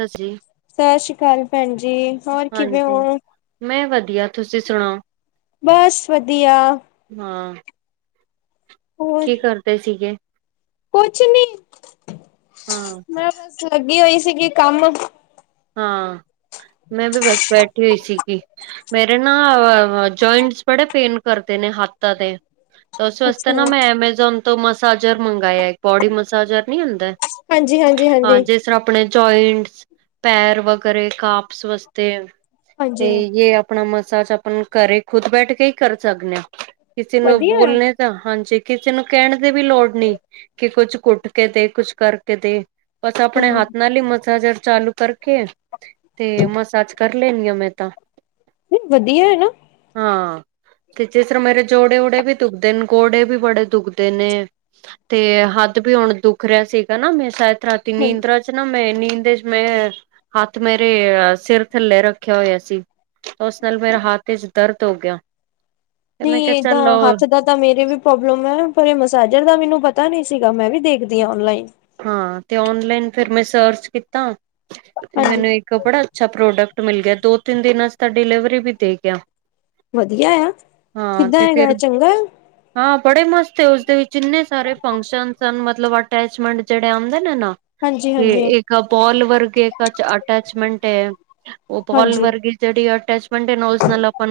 ਹਾਂਜੀ ਸਸ਼ਰੀ ਕਾਲ, ਭੈਣ ਜੀ। ਹੋਰ ਕਿਵੇਂ ਹਾਂਜੀ ਹੋ? ਮੈਂ ਵਧੀਆ, ਤੁਸੀਂ ਸੁਣਾਓ, ਬਸ ਵਧੀਆ ਹਾਂ ਹੋਰ ਕੀ ਕਰਦੇ ਸੀਗੇ? ਕੁਛ ਨੀ, ਹਾਂ ਮੈਂ ਬੱਸ ਲੱਗੀ ਹੋਈ ਸੀਗੀ ਕੰਮ। ਹਾਂ ਮੈਂ ਵੀ ਬਸ ਬੈਠੀ ਹੋਈ ਸੀਗੀ। ਮੇਰੇ ਨਾ ਜਆਇੰਟਸ ਬੜੇ ਪੇਨ ਕਰਦੇ ਨੇ ਹੱਥਾਂ ਦੇ। ਹ [inaudible] ਉਸ ਵਾਸਤੇ ਨਾ ਮੈਂ ਐਮਾਜੋਨ ਤੋਂ ਮਸਾਜਰ ਮੰਗਇਆ ਬੋਡੀ ਮਸਾਜਰ ਨੀ ਹੁੰਦਾ। ਹਾਂਜੀ-ਹਾਂਜੀ- ਹਾਂ ਹਾਂਜੀ। ਜਿਸ ਆਪਣੇ ਜੋਇੰਟਸ ਪੈਰ ਵਗੈਰੇ ਕਾਪਸ ਵਸਤੇ ਹਾਂਜੀ ਤੇ, ਜੇ ਆਪਣਾ ਮਸਾਜ ਆਪਾਂ ਘਰੇ ਖੁਦ ਬੈਠ ਕੇ ਹੀ ਕਰ ਸਕਦੇ ਹਾਂ। ਕਿਸੇ ਨੂੰ ਵਧੀਆ ਹੈ ਬੋਲਣੇ ਹਾਂਜੀ। ਕਿਸੇ ਨੂੰ ਕਹਿਣ ਦੀ ਵੀ ਲੋੜ ਨੀ, ਕਿ ਕੁੱਛ ਘੂਟ ਕੇ ਦੇ ਕੁਛ ਕਰਕੇ ਦੇ। ਬਸ ਆਪਣੇ ਹਾਂ, ਹਾਥ ਨਾਲ ਈ ਮਸਾਜਰ ਚਾਲੂ ਕਰਕੇ, ਤੇ ਮਸਾਰਜ ਕਰ ਲੈਣੀ ਆਂ, ਮੈਂ ਤਾਂ। ਭੀ ਵਧੀਆ ਹੈ ਨਾ ਹਾਂ ਤੇ ਜਿਸ ਤਰ੍ਹਾਂ ਮੇਰੇ ਜੋੜੇ ਔੜੇ ਵੀ ਦੁਖਦੇ ਨੇ, ਘੋਡੇ ਵੀ ਬੜੇ ਦੁਖਦੇ ਨੇ ਤੇ ਹੱਥ ਵੀ ਹੁਣ ਦੁਖ ਰਿਯਾ ਸੀਗਾ ਨਾ, ਮੈਂ ਸ਼ਾਇਦ ਰਾਤ ਹਾਂ ਨੀਂਦਰਾ ਚ ਨਾ ਮੈਂ, ਨੀਂਦ ਇਚ ਮੈਂ ਹੱਥ ਮੇਰੇ ਸਿਰ ਥੱਲੇ ਰੱਖਿਆ ਹੋਇਆ ਸੀ। ਤਾਂ, ਉਸ ਨਾਲ ਮੇਰਾ ਹੱਥ ਵਿੱਚ ਦਰਦ ਹੋ ਗਿਆ। ਤੇ ਵੀ ਮੈਂ ਕਿਹਾ ਚਲੋ ਏਦਾਂ, ਹੱਥ ਦਾ ਤਾਂ, ਮੇਰੇ ਵੀ ਪ੍ਰੋਬਲਮ ਹੈ, ਪਰ ਇਹ ਮਸਾਜਰ ਦਾ ਮੈਨੂੰ ਪਤਾ ਨੀ ਸੀਗਾ, ਮੈਂ ਵੀ ਦੇਖਦੀ ਆਂ, ਔਨਲਾਈਨ। ਹਾਂ, ਤੇ ਓਨਲਾਈਨ ਫਿਰ ਮੈਂ ਸਰਚ ਕੀਤਾ, ਤੇ ਹਾਂਜੀ ਮੈਨੂੰ ਇੱਕ ਬੜਾ ਅੱਛਾ ਪ੍ਰੋਡਕਟ ਮਿਲ ਗਿਆ, ਦੋ ਤਿੰਨ ਦਿਨਾਂ ਚ, ਤਾਂ ਡਿਲੀਵਰੀ ਵੀ ਦੇ ਗਿਆ ਵਧੀਆ ਆ, ਹਾਂ ਕਿੱਦਾਂ ਤੇ ਹੈਗਾ, ਫਿਰ ਚੰਗਾ ਐ ਹਾਂ ਬੜੇ ਮਸਤ, ਉਸਦੇ ਵਿੱਚ ਇੰਨੇ ਸਾਰੇ ਫੰਕਸ਼ਨ ਅਨ, ਮਤਲਬ ਅਟੈਚਮੈਂਟ ਜਿਹੜੇ ਆਉਂਦੇ ਨੇ ਨਾ। ਹਾਂਜੀ ਤੇ ਹਾਂਜੀ ਇੱਕ ਬੋਲ ਵਰਗੇ ਇੱਕ ਅਟੈਚਮੈਂਟ ਹੈ, ਉਹ ਬੋਲ ਹਾਂਜੀ ਵਰਗੇ ਜਿਹੜੀ ਅਟੈਚਮੈਂਟ ਐ, ਉਸ ਨਾਲ ਆਪ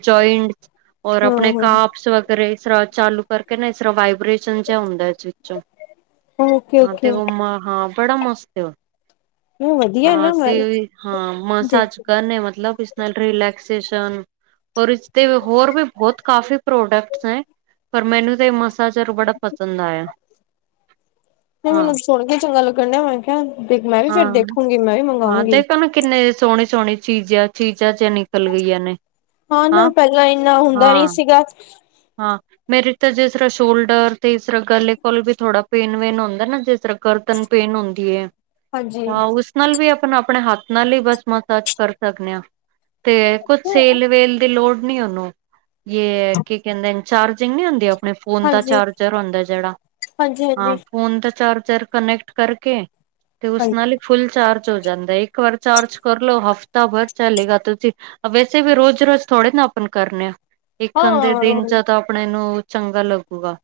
ਜਇੰਟ ਔਰ ਹਾਂ ਆਪਣੇ ਹਾਂ ਕਾਪਸ ਇਸ ਤਰ੍ਹਾਂ ਚਾਲੂ ਕਰਕੇ ਨਾ, ਇਸ ਤਰ੍ਹਾਂ ਵਾਈਬ੍ਰੇਸ਼ਨ ਚ ਹੁੰਦਾ, ਇਸ ਵਿੱਚੋਂ ਓਕੇ ਹਾਂ, ਤੇ ਓਕੇ ਉਹ ਮਹਾ, ਬੜਾ ਮਸਤ ਏ ਉਹ ਵਧੀਆ ਹਾਂ, ਨਾ ਮੈਂ ਤੇ, ਹਾਂ, ਦੇਖ ਮਸਾਰਜ ਕਰਨੇ, ਮਤਲਬ ਤੁਸੀ ਨਾਲ ਰੀਲੈਕਸੇਸ਼ਨ, ਹੋਰ ਇਸਤੇ ਹੋਰ ਵੀ ਬਹੁਤ ਕਾਫ਼ੀ ਪ੍ਰੋਡਕਟਸ ਹੈ। ਪਰ ਮੈਨੂੰ ਤੇ, ਇਹ ਮਸਾਰਜਰ ਬੜਾ ਪਸੰਦ ਆਇਆ ਹਾਂ ਹੁਣ ਕੀ, ਚੰਗਾ ਲੱਗਣ ਡਿਆ, ਮੈਂ ਕੇਹਾ ਦਿ ਮ [inaudible] ਹਾਂ, ਹਾਂ ਦੇਖ ਤਾਂ ਮੈਂ ਕਿੰਨੇ ਸੋਹਣੇ -ਸੋਹਣੇ ਚੀਜ਼ਾਂ -ਚੀਜ਼ਾਂ ਚ ਨਿਕਲ ਗਈਆਂ ਨੇ। ਹਾਂ ਨਾ, ਪਹਿਲਾਂ ਇੰਨਾ ਹੁੰਦਾ ਨੀ ਹਾਂ ਸੀਗਾ ਹਾਂ, ਮੇਰੇ ਤਾਂ ਜਿਸ ਤਰ੍ਹਾਂ ਸ਼ੋਲਡਰ ਤੇ, ਇਸ ਤਰ੍ਹਾਂ ਗਲੇ ਕੋਲ ਵੀ ਥੋੜਾ ਪੇਨ- ਵੇਨ ਹੁੰਦਾ ਨਾ, ਜਿਸ ਤਰ੍ਹਾਂ ਗਰਦਨ ਪੇਨ ਹੁੰਦੀ ਹੈ। ਹਾਂਜੀ। ਹਾਂ, ਉਸ ਨਾਲ ਵੀ, ਆਪਾਂ ਆਪਣੇ ਹੱਥ ਨਾਲ ਇ, ਬਸ ਮਸਾਰਜ ਕਰ ਸਕਦੇਨੇ ਆਂ। ਤੇ, ਕੁੱਝ ਹਾਂਜੀ, ਸੇਲ- ਵੇਲ ਦੀ ਲੋੜ ਨੀ ਉਹਨੂੰ ਯੇ ਕੀ ਕਹਿੰਦੇ ਨੇ, ਚਾਰਜਿੰਗ ਨੀ ਹੁੰਦੀ ਆਪਣੇ ਫੋਨ ਦਾ ਹਾਂਜੀ, ਚਾਰਜਰ ਹੁੰਦਾ ਜਿਹੜਾ, ਹਾਂਜੀ, ਹਾਂ ਫੋਨ ਦਾ ਚਾਰਜਰ ਕਨੈਕਟ ਕਰਕੇ, ਤੇ ਉਸ ਹਾਂਜੀ ਨਾਲ ਫੁੱਲ ਚਾਰਜ ਹੋ ਜਾਂਦਾ, ਇੱਕ ਵਾਰ ਚਾਰਜ ਕਰ ਲਓ, ਹਫ਼ਤਾ ਭਰ ਚਲੇਗਾ, ਤੁਸੀਂ ਵੈਸੇ ਵੀ ਰੋਜ਼ ਰੋਜ਼ ਥੋੜ੍ਹੇ ਨਾ, ਆਪਨ ਕਰਨੇ ਆ, ਇੱਕ ਕਦੇ ਹਾਂ ਤਾਂ, ਆਪਣੇ ਨੂੰ ਚੰਗਾ ਲੱਗੂਗਾ,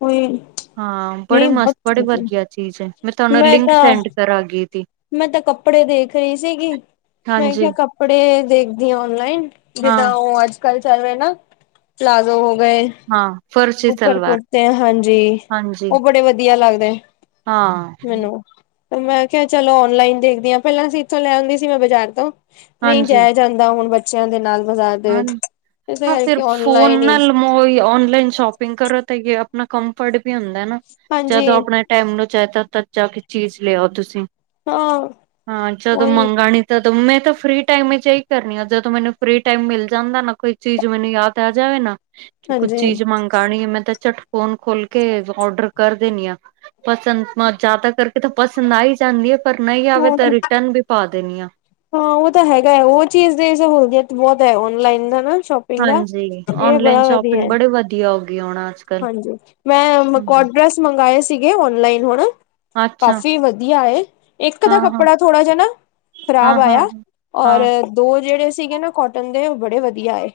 ਕੋਈ ਹਾਂ, ਬੜੇ ਨਹੀਂ ਮਸਤ, ਬਹੁਤ ਬੜੀ ਵਦੀਆ। ਚੀਜ਼ ਹੈ, ਮੈਂ ਤੁਹਾਨੂੰ ਲਿੰਕ ਸੈਂਡ ਕਰਾਂਗੀ ਦੀ ਮੈਂ ਤੇ ਕੱਪੜੇ ਦੇਖ ਰਹੀ ਸੀਗੀ। ਮੈਂ ਹਾਂਜੀ ਕਿਹਾ ਕੱਪੜੇ ਦੇਖਦੀ ਆਂ, ਔਨਲਾਈਨ ਜਿੱਦਾਂ ਹਾਂ ਔ ਅੱਜ ਕੱਲ ਚੱਲ ਰਹੇ ਨਾ, ਪਲਾਜ਼ੋ ਹੋ ਗਏ ਹਾਂ ਫਰਸ਼ੀ ਉਪਰ ਸਲਵਾਰ ਕੁੜਤੇ ਹਾਂਜੀ, ਹਾਂਜੀ ਉਹ ਬੜੇ ਵਧੀਆ ਲੱਗਦੇ ਹਾਂ, ਮੈਨੂੰ ਮੈਂ ਕਿਹਾ, ਚਲੋ ਔਨਲਾਈਨ ਦੇਖਦੀ ਹਾਂ, ਪਹਿਲਾਂ ਅਸੀ ਇਥੋਂ ਲੈਂ ਔਦੀ ਸੀ, ਮੈਂ ਬਾਜ਼ਾਰ ਤੋਂ। ਨਹੀਂ ਹਾਂਜੀ ਜਾਯਾ ਜਾਂਦਾ ਹੁਣ ਬੱਚਿਆਂ ਦੇ ਨਾਲ ਬਾਜ਼ਾਰ ਦੇ ਹਾਂ ਵਿੱਚ, ਇਸੇ ਕਰਕੇ ਔਨਲਾਈਨ ਹੀ ਔਈ ਆਨਲਾਈਨ ਸ਼ੋਪਿੰਗ ਕਰੋ ਤਾਂ, ਯੇ ਆਪਣਾ ਕੰਫਰਟ ਵੀ ਹੁੰਦਾ ਏ ਨਾ, ਹਾਂਜੀ ਜਦੋਂ ਆਪਣਾ ਟਾਈਮ ਨੂੰ ਚਾਹੀਦਾ ਤਦ ਜਾ ਕੇ ਚੀਜ਼ ਲਿਆਓ ਤੁਸੀਂ, ਹਾਂ ਹਾਂ ਜਦੋਂ ਉਹੀ ਮੰਗਣੀ ਦ, ਮੈਂ ਤਾਂ ਫ੍ਰਰੀ ਟਾਈਮ ਵਿੱਚ ਇਹੀ ਕਰਨੀ ਆ, ਜਦੋਂ ਮੈਨੂੰ ਫ੍ਰੀ ਟਾਈਮ ਮਿਲ ਜਾਂਦਾ ਨਾ, ਕੋਈ ਚੀਜ਼ ਮੈਨੂੰ ਯਾਦ ਆ ਜਾਵੇ ਨਾ, ਕਿ ਕੁੱਝ ਹਾਂਜੀ ਚੀਜ਼ ਮੰਗਾਣੀ ਹੈ, ਮੈਂ ਤਾਂ ਝਟ ਫ਼ੋਨ ਖੋਲਕੇ, ਔਡਰ ਕਰ ਦੇਨੀਆਂ। ਪਸੰਦ, ਜਿਆਦਾ ਕਰਕੇ ਤਾਂ ਪਸੰਦ ਆਈ ਜਾਂਦੀ ਏ, ਪਰ ਨਹੀਂ ਆਵੇ ਉਹ ਤਾਂ ਰਿਟਰਨ ਵੀ ਪਾ ਦੇਨੀ ਆ। ਹਾਂ ਉਹ ਤਾਂ ਹੈਗਾ ਏ, ਉਹ ਚੀਜ਼ ਦੀ ਸਹੁਲੀਅਤ ਬਹੁਤ ਐ। ਔਨਲਾਈਨ ਦਾ ਨਾ, ਸ਼ੌਪ ਹਾਂਜੀ। ਔਨਲਾਈਨ ਸ਼ੌਪਿੰਗ ਬੜੀ ਵਧੀਆ ਹੋ ਗਈ ਹੁਣ, ਅੱਜ ਕੱਲ। ਹਾਂਜੀ, ਮੈਂ ਹੂੰ, ਕੌਟ ਡ੍ਰੈਸ ਮੰਗਵਾਏ ਸੀਗੇ, ਔਨਲਾਈਨ ਹੁਣ। ਅੱਛਾ ਕਾਫੀ ਵਧੀਆ ਆਏ, ਇੱਕ ਦਾ ਹਾਂ-ਹਾਂ, ਕੱਪੜਾ ਥੋੜਾ ਜਿਹਾ ਨਾ ਖ਼ਰਾਬ ਹਾਂ-ਹਾਂ, ਆਇਆ, ਔਰ ਹਾਂ ਦੋ ਜਿਹੜੇ ਸੀਗੇ ਨਾ ਕੌਟਨ ਦੇ, ਉਹ ਬੜੇ ਵਧੀਆ ਆਏ।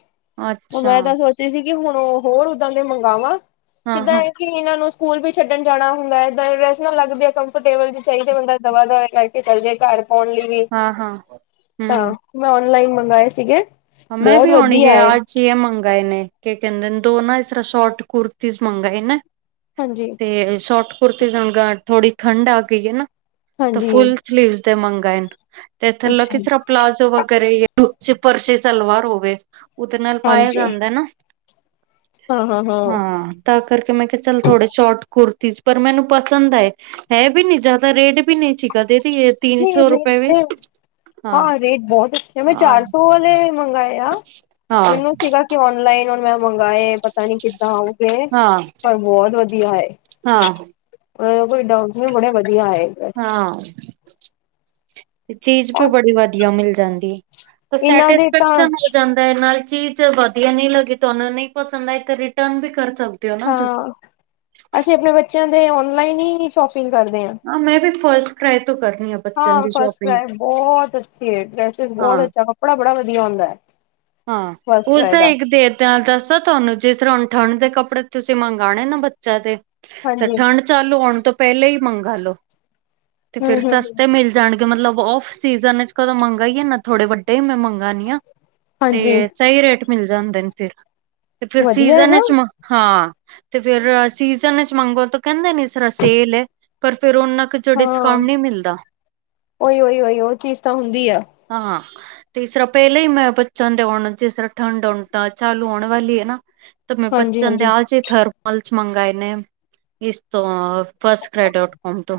ਓ, ਅੱਛਾ ਮੈਂ ਤਾਂ ਸੋਚ ਦੀਸੀ ਕਿ, ਹੁਣ ਹੋਰ ਓਹਦਾਂ ਦੇ ਮੰਗਾਵਾਂ ਕਿੱਦਾਂ ਹਾਂ-ਹਾਂ, ਏ ਕਿ ਇਹਨਾਂ ਨੂੰ ਸਕੂਲ ਵੀ ਛੱਡਣ ਜਾਣਾ ਹੁੰਦਾ ਹੈ, ਇਹਦਾਂ ਦੇ ਡਰੈਸ ਨਾਲ ਲੱਗਦੇ ਆ, ਕੰਫਰਟੇਬਲ ਵੀ ਚਾਹੀਦਾ ਬੰਦਾ ਦਵਾ-ਦਵਾ ਲਾਈ ਚੱਲ ਜੇ ਘਰ ਪਾਉਣ ਲਈ ਵੀ, ਹਾਂ-ਹਾਂ ਤਾਂ। ਹੂੰ ''ਮੈਂ ਔਨਲਾਈਨ ਮੰਗਾਏ ਸੀਗੇ। ਬਹੁਤ ਵੱਦੀਆ ਏ। ਛੇ ਮੰਗਾਏ ਨੇ। ਕੇ ਕਹਿੰਦੇਨ, ਦੋ ਨਾ ਇਸ ਤਰ੍ਹਾਂ ਸ਼ੌਟ ਕੁੁਰਤੀਜ ਮੰਗਾਵਏ ਨਾ ਹਾਂਜੀ। ਤੇ ਸ਼ੌਟ ਕੁੁਰਤੀਜ ਹੁਣ ਗਾ, ਥੋੜੀ ਠੰਡ ਆ ਗਈ ਏ ਨਾ, ਤਾਂ ਹਾਂਜੀ ਫੁਲ ਸਲੀਵਜ ਦੇ ਮੰਗਾਇਨ, ਤੇ ਥਲੋ ਅੱਛਾ ਕਿਸਰਾ ਪਲਾਜ਼ੋ, ਵਗੈਰਾ ਯੇ ਫਰਸ਼ੀ ਸਲਵਾਰ ਹੋਵੇ, ਉਹਦੇ ਨਾਲ ਪਾਇਆ ਹਾਂਜੀ ਜਾਂਦਾ ਨਾ, ਹਾਂ ਹਾਂ ਹਾਂ। ਤਾ ਕਰਕੇ ''ਮੈਂ ਕਿਹਾ ਚੱਲ ਥੋੜੇ ਸ਼ੌਰਟ ਕੁੁਰਤੀਜ, ਪਰ ਮੈਨੂੰ ਪਸੰਦ ਆਏ। ਹੈ ਬੀ ਨੀ, ਜ਼ਿਆਦਾ ਰੇਟ ਵੀ ਨਹੀਂ ਸੀਗਾ, ਦੇਦੀ ਇਹ ਤਿੰਨ ਨਹੀਂ ਸੌ ਰੁਪਏ ਰੇਟ ਬ ਵਿੱਚ ਹਾਂ ਰੇਟ ਬਹੁਤ ਅੱਛੇ ਆ, ਮੈਂ ਹਾਂ ਚਾਰ-ਸੋ ਵਾਲੇ ਮੰਗਾਏ ਆ। ਹਾਂ ਮੈਨੂੰ ਸੀਗਾ, ਕਿ ਔਨਲਾਈਨ ਹੁਣ ਮੈਂ ਮੰਗਾਏ ਪਤਾ ਨੀ ਕਿੱਦਾਂ ਆਊਗੇ, ਹਾਂ ਪਰ ਬਹੁਤ ਵਧੀਆ ਆਏ। ਹਾਂ ਕੋਈ ਡਾਊਟ ਨੀ, ਬੜੇ ਵਧੀਆ ਆਏ। ਹਾਂ। ਚੀਜ਼ ਬੀ ਔਰ ਬੜੀ ਵਧੀਆ ਮਿਲ ਜਾਂਦੀ, ਇਹਨਾਂ ਦੇ ਤਾਂ ਸੈਟਿਸਫੈਕਸ਼ਨ ਹੋ ਜਾਂ ਦਾ, ਤੇ ਨਾਲ ਚੀਜ਼ ਵਧੀਆ ਨਈ ਲੱਗੀ ਤੁਹਾਨੂੰ ਨਈ ਪਸੰਦ ਆਈ ਤੇ, ਰਿਟਰਨ ਵੀ ਕਰ ਸਕ ਹਾਂ। ਅਸੀਂ ਆਪਣੇ ਬੱਚਿਆਂ ਦੇ ਔਨਲਾਈਨ ਹੀ ਸ਼ੌਪਿੰਗ ਕਰਦੇ ਆਂ। ਹਾਂ ਮੈਂ ਵੀ ਫਸਟ ਟਰਾਈ ਤੋਂ ਕਰਨੀ ਆ ਬੱਚਨ ਹਾਂ, ਦੀ ਸ਼ੋਪਿੰਗ ਫਸਟਕ੍ਰਾਏ ਬਹੁਤ ਅੱਛੀ ਏ, ਡੈਸਿਸ ਬਹੁਤ ਹਾਂ ਅੱਛਾ ਕੱ ਕਪੜਾ ਬੜਾ ਵਧੀਆ ਹੋਂਦੈ। ਹਾਂ, ਉਸਦਾ ਇੱਕ ਦੇਰ ਤਾਂ ਦੱਸਾ‌ ਤੁਹਾਨੂੰ, ਜਿਸ ਤਰਾ ਠੰਡ ਦੇ ਕੱਪੜੇ ਤੁਸੀਂ ਮੰਗਾਣੇ ਨਾ ਬੱਚਿਆਂ ਦੇ, ਤੇ ਹਾਂਜੀ ਠੰਡ ਚਾਲੁ ਹੋਣ ਤੋਂ ਪਹਿਲੇ ਹੀ ਮੰਗਾਲੋ, ਤੇ ਹੂੰ ਫਿਰ ਹੂੰ ਹੂੰ ਸਸਤੇ ਮਿਲ ਜਾਣਗੇ, ਮਤਲਬ ਔਫ-ਸੀਜ਼ਨ'ਚ ਕਦੋਂ ਮੰਗਾਈਏ ਨਾ, ਥੋੜੇ ਵੱਡੇ ਹੀ ਮੈਂ ਮੰਗਾਨੀ ਆਂ। ਹਾਂਜੀ ਤੇ, ਸਹੀ ਰੇਟ ਮਿਲ ਜਾਂਦੇ ਨ ਫਿਰ, ਤੇ ਫਿਰ ਵਧੀਆ ਹੈ ਨਾ ਸੀਜ਼ਨ'ਚ, ਹਾਂ ਤੇ ਫਿਰ, ਸੀਜਨ'ਚ ਮੰਗੋ ਤਾਂ ਕਹਿੰਦੇ ਨ ਇਸ ਰਾ ਸੇਲ ਏ, ਪਰ ਫੇਰ ਉਹਨਾਂ ਕ ਚ ਹਾਂ ਡਿਸਕਾਉਂਟ ਨਹੀਂ ਮਿਲਦਾ। ਉਹੀ ਉਹੀ ਉਹੀ ਉਹ ਚੀਜ਼ ਤਾਂ ਹੁੰਦੀ ਆ ਹਾਂ, ਤੇ ਇਸਰਾ ਪਹਿਲੇ ਹੀ ''ਮੈਂ ਬੱਚਿਆਂ ਦੇ ਹੁਣ, ਜਿਸਰਾਂ ਠੰਡ ਹੁਣ ਤਾ ਚਾਲੂ ਹੋਣ ਵਾਲੀ ਏ ਨਾ, ਤਾ ''ਮੈਂ ਹਾਂਜੀ ਬੱਚਿਆਂ ਦੇ ਹਾਂਜੀ ਆਜ ਥਰਮਲਸ ਮੰਗਾਏ ਨੇ, ਇਸ ਤੋਂ ਫਸਟ ਕ੍ਰਾਇ ਡੋਟ ਕੌਮ ਤੋਂ।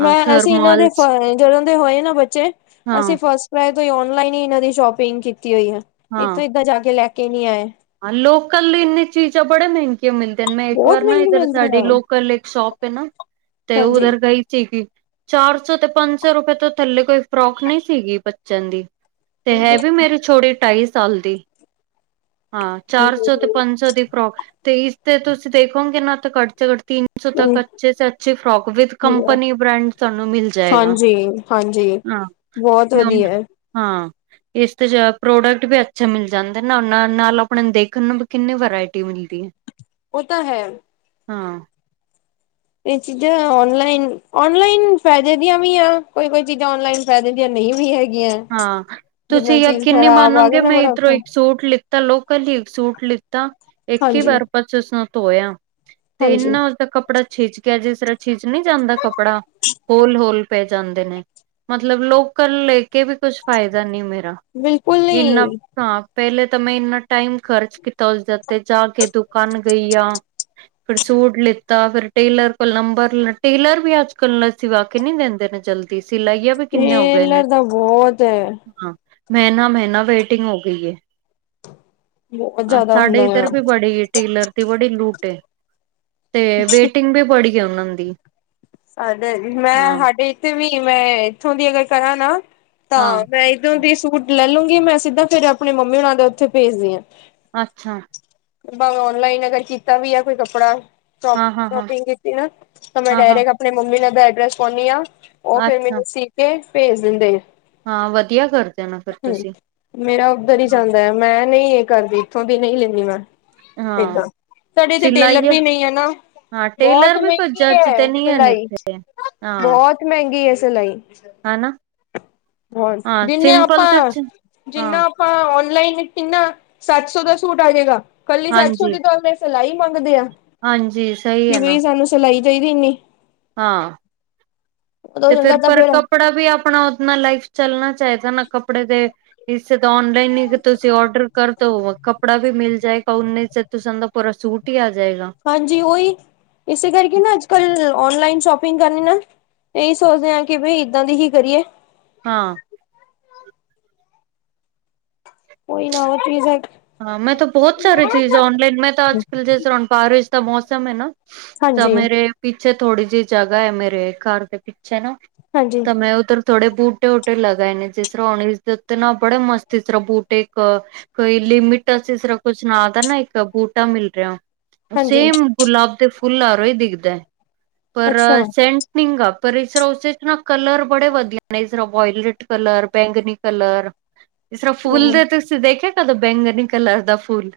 ਹਾਂ ਮੈਂ, ਅਸੀਂ ਇਹਨਾਂ ਦੇ ਥਰਮਲਸ ਫ--ਜਦੋਂ ਦੇ ਹੋਏ ਨਾ ਬੱਚੇ, ਹਾਂ ਅਸੀਂ ਫਸਟ ਕ੍ਰਾਇ ਤੋ ਈ ਔਨਲਾਈਨ ਹੀ ਇਹਨਾਂ ਦੀ ਸ਼ੋਪਿੰਗ ਕੀਤੀ ਹੋਈ ਐ, ਇਥੋਂ ਇਦਾਂ ਜਾਕੇ ਲੈਕੇ ਨੀ ਆਏ। ਅਨ, ਲੋਕਲ ਇੰਨੇ ਚੀਜ਼ਾਂ ਬੜੇ ਮਹਿੰ ਗੇ ਮਿਲਦੇਨ, 'ਮੈਂ' ਇੱਕ ਬਹੁਤ ਵਾਰ ਨਾ ਮਹਿੰਗੀ ਇੱਧਰ ਮਿਲਦੀ ਸਾਡੀ ਆ ਲੋਕਲ ਇੱਕ ਸ਼ੌਪ ਏ ਨਾ ਤੇ, ਹਾਂਜੀ। ਉਧਰ ਗਈ ਚੀਗੀ। ਚਾਰ ਸੋ, ਤੇ ਪੰਜ ਸੋ ਰੁਪਏ ਤੋਂ ਥੱਲੇ ਕੋਈ ਫ੍ਰੌਕ ਨਹੀਂ ਸੀਗੀ ਬੱਚਿਆਂ ਦੀ। ਤੇ, ਹੈਵੀ ਮੇਰੀ ਛੋਡੀ ਢਾਈ ਸਾਲ ਦੀ। ਹਾਂ, ਚਾਰ-ਸੋ ਤੇ ਪੰਜ-ਸੌ ਦੀ ਫ੍ਰੌਕ ਤੇ ਇਸ ਤੇ ਤੁਸੀਂ ਦੇਖੋਗੇ ਨਾ, ਤੇ ਘੱਟ ਸੇ ਘੱਟ ਤਿੰਨ ਨ ਸੋ ਤਕ ਅੱਛੇ ਸੇ ਅੱਛੇ ਫ੍ਰੌਕ, ਵਿਥ ਕੰਪਨੀ ਬ੍ਰੈਂਡ ਤੁਹਾਂਨੂੰ ਮਿਲ ਜਾਏਗਾ, ਹਾਂਜੀ ਹਾਂਜੀ ਹਾਂ। ਬਹੁਤ ਮੈਂ ਵਧੀਆ ਏ। ਹਾਂ, ਇਸਤੇ ਪ੍ਰੋਡਕਟ ਵੀ ਅੱਛੇ ਮਿਲ ਜਾਂਦੇਨ ਨਾ ਨਾਲ-ਨਾਲ ਆਪਣੇਨ ਦੇਖਣ ਨੂੰ ਵੀ ਕਿੰਨੀ ਵਰਾਇਟੀ ਮਿਲਦੀ ਏ। ਉਹ ਤਾਂ ਹੈ ਹਾਂ। ਇਹ ਚੀਜ਼ਾਂ ਔਨਲਾਈਨ ਔਨਲਾਈਨ ਫਾਇਦੇ ਦੀਆਂ ਵੀ ਆ ਕੋਈ-ਕੋਈ ਚੀਜ਼ਾਂ ਔਨਲਾਈਨ ਫੈਦੇਦੀਆਂ ਨਹੀਂ ਵੀ ਹੈਗੀਆਂ ਹਾਂ ਜਿੱਦਾਂ ਤੁਸੀਂ ਚੀਜ਼ ਯਕੀਨ ਖਰਾਬ ਆ ਗਈ ਮੰਨੋਗੇ ਨਾ ਮੈਂ ਬੜਾ ਇੱਧਰੋਂ ਔਖਾ ਇੱਕ ਸੂਟ ਲਿੱਤਾ ਲੋਕਲ ਹੀ ਇੱਕ ਸੂਟ ਲਿੱਤਾ ਇੱਕ ਹੀ ਹਾਂਜੀ ਵਾਰ ਬ ਸ ਉਸਨੂੰ ਧੋਇਆ ਤੇ ਹਾਂਜੀ ਇੰਨਾ ਉਸਦਾ ਕੱਪੜਾ ਛਿੱਚ ਗਿਆ ਜਿਸ ਤਰ੍ਹਾਂ ਛੀਜ ਨਹੀਂ ਜਾਂਦਾ ਕਪੜਾ ਹੋਲ-ਹੋਲ ਪੈ ਜਾਂਦੇ ਨੇ ਮਤਲਬ ਲੋਕਲ ਕੇ ਵੀ ਕੁਛ ਫਾਇਦਾ ਨੀ ਮੇਰਾ। ਬਿਲਕੁਲ ਇੰਨਾ ਨਹੀਂ ਹਾਂ, ਪੇਲੇ ਤਾਂ ਮੈਂ ਇੰਨਾ ਟਾਈਮ ਖਰਚ ਕੀਤਾ ਉਸਦੇ ਉੱਤੇ ਜਾਕੇ ਦੁਕਾਨ ਗਈਆ ਫਿਰ ਸੂਟ ਲਿੱਤਾ ਫਿਰ ਟੇਲਰ ਕੋਲ ਨੰਬਰਟੇਲਰ ਵੀ ਅੱਜ-ਕਲ ਸਿਵਾ ਕੇ ਨਹੀਂ ਦਿੰਦੇ ਨੇ ਜਲਦੀ ਸਿਲਾਈਆਂ ਵੀ ਤੇਲਰ ਦਾ ਬਹੁਤ ਹੈ ਹਾਂ, ਮ੍ਹੈਨਾ-ਮ੍ਹੈਨਾ ਵੇਟਿੰਗ ਹੋ ਗਈ ਏ। ਬਹੁਤ ਅੱਛਾ! ਜ਼ਿਆਦਾ ਸਾਡੇ ਹੁੰਦਾ ਆ। ਇੱਧਰ ਵੀ ਬੜੇ ਹੀ ਟੇਲਰ ਤੇ ਬੜੀ ਲੂਟ ‌ਏ, ਤੇ ਵੇਟਿੰਗ ਵੀ ਬੜੀ ਆ ਉਹਨਾਂ ਦੀ। ਸਾਡੇ ਹੈਗੀ ਹਾਂ ''ਮੈਂ ਇੱਥੇ ਵੀ ਮੈਂ ਇੱਥੋਂ ਦੀ ਅਗਰ ਕਰਾਂ ਨਾ ਤਾਂ ਹਾਂ ਮੈਂ ਜਦੋਂ ਦੀ ਸੂਟ ਲੈ ਲੂਗੀ ਮੈਂ ਸਿੱਧਾ ਫੇਰ ਆਪਣੀ ਮੰਮੀ ਉਹਨਾਂ ਦੇ ਉੱਥੇ ਭੇਜਦੀ ਆਂ ਅੱਛਾ! ਭਾਵੇਂ ਔਨਲਾਈਨ ਅਗਰ ਕੀਤਾ ਵੀ ਆ ਕੋਈ ਕੱਪੜਾ ਸ਼ੌ ਹਾਂ ਹਾਂ ਹਾਂ ਸ਼ੋਪਿੰਗ ਕੀਤੀ ਨਾ, ਤਾਂ ਮੈਂ ਹਾਂ ਹਾਂ ਡਾਇਰੈਕਟ ਆਪਣੀ ਮੰਮੀ ਨਾ ਦਾ ਐਡਰੈਸ ਪਾਉਂਦੀ ਆਂ ਉਹ ਫਿਰ ਅੱਛਾ ਮੈਨੂੰ ਸੀਕੇ ਭੇਜ ਦਿੰਦੇ ਨੇ। ਹਾਂ ਵਧੀਆ ਕਰਦੇ ਨਾ ਫਿਰ ਹੂੰ, ਤੁਸੀਂ ਮੇਰਾ ਉੱਧਰ ਹੀ ਹਾਂ ਜਾੰਦਾ ਆ ਮੈਂ ਨਹੀਂ ਇਹ ਕਰਦੀ ਇੱਥੋਂ ਦੀ ਨਹੀਂ ਲੈਂਦੀ ਮੈਂ ਏਦਾਂ! ਹਾਂ ਸਾਡੇ ਇੱਥੇ ਟੇਲਰ ਵੀ ਨਹੀਂ ਹੈ ਨਾ, ਹਾਂ ਬਹੁਤ ਟੇਲਰ ਵੀ ਕੋਈ ਮਹਿੰਗੀ ਜੱਜ ਹੈ ਤੇ ਨਹੀਂ ਨੀ ਹਨ ਸਿਲਾਈ ਇੱਥੇ ਹਾਂ ਬਹੁਤ ਮਹਿੰਗੀ ਹੈ ਸਿਲਾਈ ਹਨਾ। ਹੁਣ ਹਾਂ ਜਿੰਨੇ ਸਿੰਪਲ ਤੇ ਆਪਾਂ ਚ- ਜਿੰਨਾ ਹਾਂ ਔਨਲਾਈਨ ਕਿੰਨਾ ਸੱਤ-ਸੌ ਦਾ ਸੂਟ ਆ ਜਾਏਗਾ ਕੱਲੀ ਸੱਤ-ਸੌ ਹਾਂਜੀ ਦੀ ਤੁਹਾਂਨੂੰ ਮੈ ਸਿਲਾਈ ਮੰਗਦੇ ਆ ਹਾਂਜੀ ਸਹੀ ਕਿ ਹੈ ਨਾ ਬਈ ਸਾਨੂੰ ਸਿਲਾਈ ਚਾਹੀਦੀ ਇਨੀ ਹਾਂ ਤੇ ਫਿਰ ਚੰਗਾ ਤਾਂ ਪਰ ਫੇਰ ਕਪੜਾ ਵੀ ਆਪਣਾ ਉਹਨਾ ਲਾਈਟ ਚੱਲਣਾ ਚਾਹੀਦਾ ਨਾ ਕੱਪੜੇ ਤੇ ਇਸੇ ਤਾਂ ਔਨਲਾਈਨ ਹੀ ਤੁਸੀਂ ਔਡਰ ਕਰ ਦੋ ਕਪੜਾ ਵੀ ਮਿਲ ਜਾਏਗਾ, ਉੱਨੇ'ਚ ਤੁਸਾ ਦਾ ਪੂਰਾ ਸੂਟ ਹੀ ਆ ਜਾਏਗਾ। ਹਾਂਜੀ ਓਹੀ ਇਸੇ ਕਰਕੇ ਨਾ ਅੱਜ-ਕੱਲ ਔਨਲਾਈਨ ਸ਼ੋਪਿੰਗ ਕਰਨੀ ਨਾ ਇਹੀ ਸੋਚਦੇ ਆਂ ਕੀ ਭਈ ਇੱਦਾਂ ਦੀ ਹੀ ਕਰੀਏ। ਹਾਂ। ਕੋਈ ਨਾ ਉਥੇ ਹੀ ਸਿੱਖ ਹਾਂ ਮੈਂ ਤਾਂ ਬਹੁਤ ਸਾਰੇ ਚੀਜ਼ ਔਨਲਾਈਨ ਮੈਂ ਤਾਂ ਅੱਜ ਕੱਲ ਜ ਤਰ ਬਾਰਿਸ਼ ਦਾ ਮੌਸਮ ਹੈ ਨਾ ਤਾ ਹਾਂਜੀ ਮੇਰੇ ਪਿਛੇ ਥੋੜ੍ਹੀ ਜਿਹੀ ਜਗ੍ਹਾ ਹੈ। ਮੇਰੇ ਘਰ ਦੇ ਪਿੱਛੇ। ਛੈ ਨਾ ਹਾਂਜੀ ਤ ਮੈਂ ਓਧਰ ਥੋੜੇ ਬੂਟੇ-ਵੂਟੇ ਲਗਾਏ ਨੇ, ਜਿਸ ਤਰ੍ਹਾਂ ਹੁਣ ਇਸ ਦੇ ਉਤੇ ਨਾ ਬੜੇ ਮਸਤ ਇਸ ਤਰ੍ਹਾਂ ਬੂਟੇ ਕੋਈ ਲਿਮੀਟਸ ਈਸਰਾਂ ਕੁਝ ਨਾਂ ਦਾ ਨਾ ਇੱਕ ਬੂਟਾ ਮਿਲ ਰਿਹਾ ਹੁਨ, ਹਾਂਜੀ ਸੇਮ ਗੁਲਾਬ ਦੇ ਫੁੱਲ ਆਰੋ ਹੀ ਦਿਖਦਾ ਪਰ ਅੱਛਾ ਸੈਂਟ ਨਹੀਂਗਾ ਪਰ ਇਸ ਰਾ ਉਸ'ਚ ਨਾ ਕਲਰ ਬੜੇ ਵਧੀਆ ਨੇ, ਇਸਰਾ ਵੌਇਲੇਟ ਕਲਰ, ਬੈਂਗਨੀ ਕਲਰ ਇਸ ਤਰ੍ਹਾਂ ਫੂਲ ਹਮ ਦੇ ਤੁਸੀਂ ਦੇਖਿਆ, ਕਦੋ ਬੈਂਗਨੀ ਕਲਰ ਦਾ ਫੂਲ।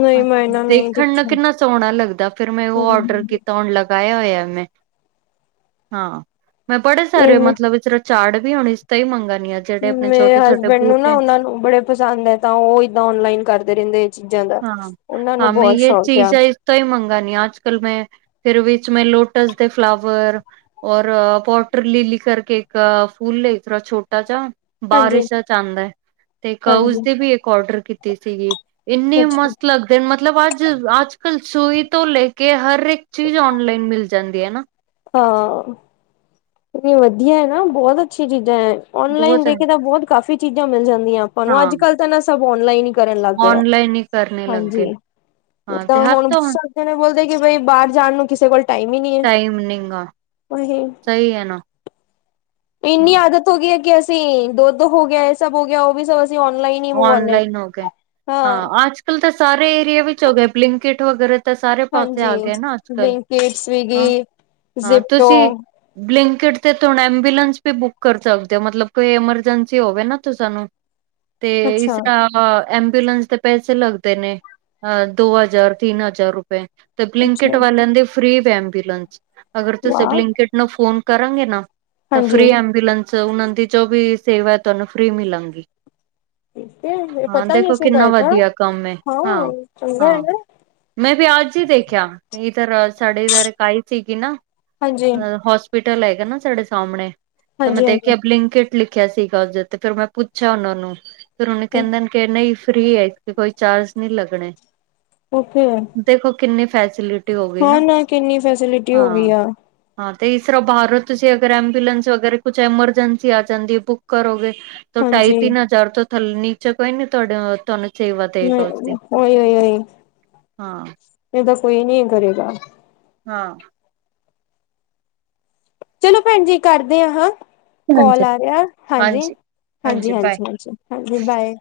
ਨਹੀਂ ਮੈਂ ਨਾ ਨਹੀਂ ਦੇਖਣ ਨੂੰ ਦੇਖਿਆ ਕਿੰਨਾ ਸੋਹਣਾ ਲੱਗਦਾ ਫਿਰ ਮੈਂ ਉਹ ਹਮ ਔਡਰ ਹਮ ਕੀਤਾ ਔਨਲਾਈਨ ਗਾਇਆ ਹੋਇਆ ਮੈਂ ਹਾਂ ਮੈਂ ਬੜੇ ਸਾਰੇ ਹਮ ਮਤਲਬ ਇਸ ਝਾੜ ਵੀ ਹੁਣ ਇਸਤਾ ਹੀ ਮੰਗਨੀਆ। ਮੇਰੇ ਹਸਬੈਂਡ ਨੂੰ ਨਾ ਉਹਨਾ ਨੂੰ ਬੜੇ ਪਸੰਦ ਐ, ਤਾਂ ਉਹ ਏਦਾਂ ਔਨਲਾਈਨ ਕਰਦੇ ਰਹਿੰਦੇ। ਚੀਜ਼ਾਂ ਦਾ, ਉਹਨਾਂ ਨੂੰ ਬਹੁਤ ਸ਼ੌਕ ਆ। ਤੋਂ ਹੀ ਮੰਗਾਨੀ ਆ, ਅੱਜ-ਕੱਲ ਮੈਂ ਫੇਰ ਵਿਚ ਮੈਂ ਲੋਟਸ ਦੇ ਫਲਾਵਰ ਔਰ, ਪੌਟਰ ਲੀਲੀ ਕਰਕੇ ਇੱਕ ਫੂਲ ਏ, ਇਤਰਾਂ ਛੋਟਾ ਜਾ ਹਾਂਜੀ ਬਾਰਿਸ਼ਾਂ ਚ ਆਂਦਾ, ਤੇ ਕਊਜ਼ ਹਾਂਜੀ ਤੇ ਵੀ ਇੱਕ ਔਡਰ ਕੀਤੀ ਸੀਗੀ। ਇੰਨੇ ਅੱਛਾ ਮਸਤ ਲੱਗ ਫਿਰ ਮਤਲਬ ਅੱਜ, ਅੱਜ-ਕੱਲ ਸੂਈ ਤੋ ਲੇਕੇ ਹਰ ਇੱਕ ਚੀਜ਼ ਔਨਲਾਈਨ ਮਿਲ ਜਾਂਦੀ ਏ ਨਾ। ਹਾਂ। ਵਧੀਆ ਹੈ ਨਾ, ਬਹੁਤ ਅੱਛੀਆਂ ਚੀਜ਼ਾਂ ਐ, ਔਨਲਾਈਨ ਬਹੁਤ ਹੈ ਦੇਖੇ ਤਾਂ ਬਹੁਤ ਕਾਫ਼ੀ ਚੀਜ਼ਾਂ ਮਿਲ ਜਾਂਦੀਆਂ। ਆਪਾਂ ਨੂੰ ਹਾਂ ਅੱਜ-ਕੱਲ ਤਾਂ ਨਾ ਸਭ ਔਨਲਾਈਨ ਹੀ ਕਰਨ ਲੱਗ ਗਏ ਆ। ਕਰਨੇ ਲਗ ਹਾਂਜੀ। ਗਏ। ਏਦਾਂ ਹੁਣ ਸਾਰੇ ਜਣੇ ਬੋਲਦੇ, ਕਿ ਬਈ ਬਾਹਰ ਜਾਣ ਨੂੰ ਕਿਸੇ ਕੋਲ ਟਾਈਮ ਈ ਨਹੀਂ ਏ। ਟਾਈਮ ਨੀਂ ਗਾ। ਓ ਹੇ ਸਹੀ ਐ ਨਾ। ਇੰਨੀ ਆਦਤ ਹੋ ਗਈ ਏ ਕਿ ਅਸੀਂ ਦੁੱਧ ਹੋ ਗਿਆ, ਇਹ ਸਭ ਹੋ ਗਿਆ, ਉਹ ਵੀ ਸਭ ਅਸੀਂ ਔਨਲਾਈਨ ਹੀ ਮੰਗਵਾਉਂਦੇ ਔਨਲਾਈਨ ਹੋ ਗਏ, ਹਾਂ ਅੱਜ-ਕੱਲ ਤਾਂ ਸਾਰੇ ਏਰੀਏ ਵਿੱਚ ਹੋ ਗਏ, ਬਲਿੰਕਟ ਵਗੈਰਾ ਤਾਂ ਸਾਰੇ ਪਾਸੇ ਹਾਂਜੀ ਆ ਗਏ ਨਾ ਅੱਜ-ਕੱਲ, ਬਲਿੰਕਿਟ ਸਵਿਗੀ ਹਾਂ-ਹਾਂ, ਜ਼ਿਪਟੋ ਤੁਸੀਂ ਬਲਿੰਕਟ ਤੇ ਹੁਣ ਐਬੂਲੈਂਸ ਵੀ ਬੁੱਕ ਕਰ ਸਕਦੇ ਹੋ, ਮਤਲਬ ਕੋਈ ਐਮਰਜੈਂਸੀ ਹੋਵੇ ਨਾ, ਤੁਸੀ ਸਾਨੂੰ ਤੇ ਇਸ ਅੱਛਾ ਨਾ ਹਾਂ ਐਂਬੂਲੈਂਸ ਤੇ ਪੈਸੇ ਲੱਗਦੇ ਨੇ, ਅ ਦੋ ਹਜ਼ਾਰ, ਤਿੰਨ ਹਜ਼ਾਰ ਰੁਪਏ ਅੱਛਾ ਬਲਿੰਕਿਟ ਵਾਲਿਆਂ ਦੇ ਫ੍ਰੀ ਵੇ ਐਬੂਲੈਂਸ, ਅਗਰ ਤੁਸੀਂ ਵਾਹ ਬਲਿੰਕਿਟ ਨੂੰ ਫੋਨ ਕਰੋਗੇ ਨਾ ਤਾਂ ਹਾਂਜੀ ਫਰੀ ਐਂਬੂਲੈਂਸ ਉਹਨਾਂ ਦੀ ਜੋ ਵੀ ਸੇਵਾ ਐ, ਤੁਹਾਨੂੰ ਫ੍ਰਰੀ ਮਿਲਾਂਗੀ। ਠੀਕ ਹੈ ਹਾਂ ਪਤਾ ਨਹੀਂ ਦੇਖੋ, ਸੀਗਾ ਕਿੰਨਾ ਇਹ ਤਾਂ ਵਧੀਆ ਕੰਮ ਏ, ਹਾਂ ਚੰਗਾ ਹੈ ਹਾਂ-ਹਾਂ। ਨਾ ਮੈਂ ਵੀ ਅੱਜ ਹੀ ਦੇਖਿਆ, ਇਧਰ ਸਾਡੇ ਇਧਰ ਇੱਕ ਆਈ ਸੀਗੀ ਨਾ। ਹਾਂਜੀ ਹੋਸਪੀਟਲ ਹੈਗਾ ਨਾ ਸਾਡੇ ਸਾਹਮਣੇ, ਤਾਂ ਮੈਂ ਹਾਂਜੀ ਦੇਖਿਆ ਹਾਂਜੀ ਬਲਿੰਕਿਟ ਲਿਖਿਆ ਸੀਗਾ ਉਸਦੇ ਉੱਤੇ, ਫਿਰ ਮੈਂ ਪੁੱਛਿਆ ਉਹਨਾਂ ਨੂੰ। ਫਿਰ ਉਹਨੇ ਕਹਿੰਦਾ ਕਿ ਨਈ ਫ੍ਰਰੀ ਐ, ਇਸ ਤੇ ਕੋਈ ਚਾਰਜ ਨੀ ਲਗਣੇ। ਓਕੇੇ ਐ। ਦੇਖੋ ਕਿੰਨੇ ਫੈਸਲਿਟ ਹੁਣ ਕਿੰਨੀ ਫੈਸੀਲਿਟੀ ਹੋ ਗਈ ਆ। ਹਾਂ, ਤੇ ਇਸ ਤਰ੍ਹਾਂ ਬਾਹਰੋ ਤੁਸੀਂ ਅਗਰ ਐਬੂਲੈਂਸ ਵਗੈਰਾ ਕੁਛ ਐਮਰਜੈਂਸੀ ਆ ਜਾਂਦੀ ਏ, ਬੁੱਕ ਕਰੋਗੇ ਤੇ ਹਾਂਜੀ ਢਾਈ-ਤਿੰਨ ਹਜ਼ਾਰ ਤੋਂ ਥੱਲੇ ਨੀਚੇ ਕੋਈ ਨੀ ਤੁਹਾਡੇ, ਤੁਹਾਨੂੰ ਸੇਵਾ ਦੇਗਾ ਉਸਦੀ ਹੂੰ, ਓਹੀ-ਓਹੀ, ਹਾਂ ਇਹ ਤਾਂ ਕੋਈ ਨਹੀਂ ਕਰੇਗਾ। ਹਾਂ। ਚਲੋ ਭੈਣ ਜੀ, ਕਰਦੇ ਆ ਹਾਂ। ਕੌਲ ਹਾਂਜੀ ਆ ਰਿਹਾ, ਹਾਂਜੀ ਹਾਂਜੀ ਬਾਏ ਹਾਂਜੀ-ਹਾਂਜੀ-ਹਾਂਜੀ-ਹਾਂਜੀ-ਹਾਂਜੀ, ਬਾਏ।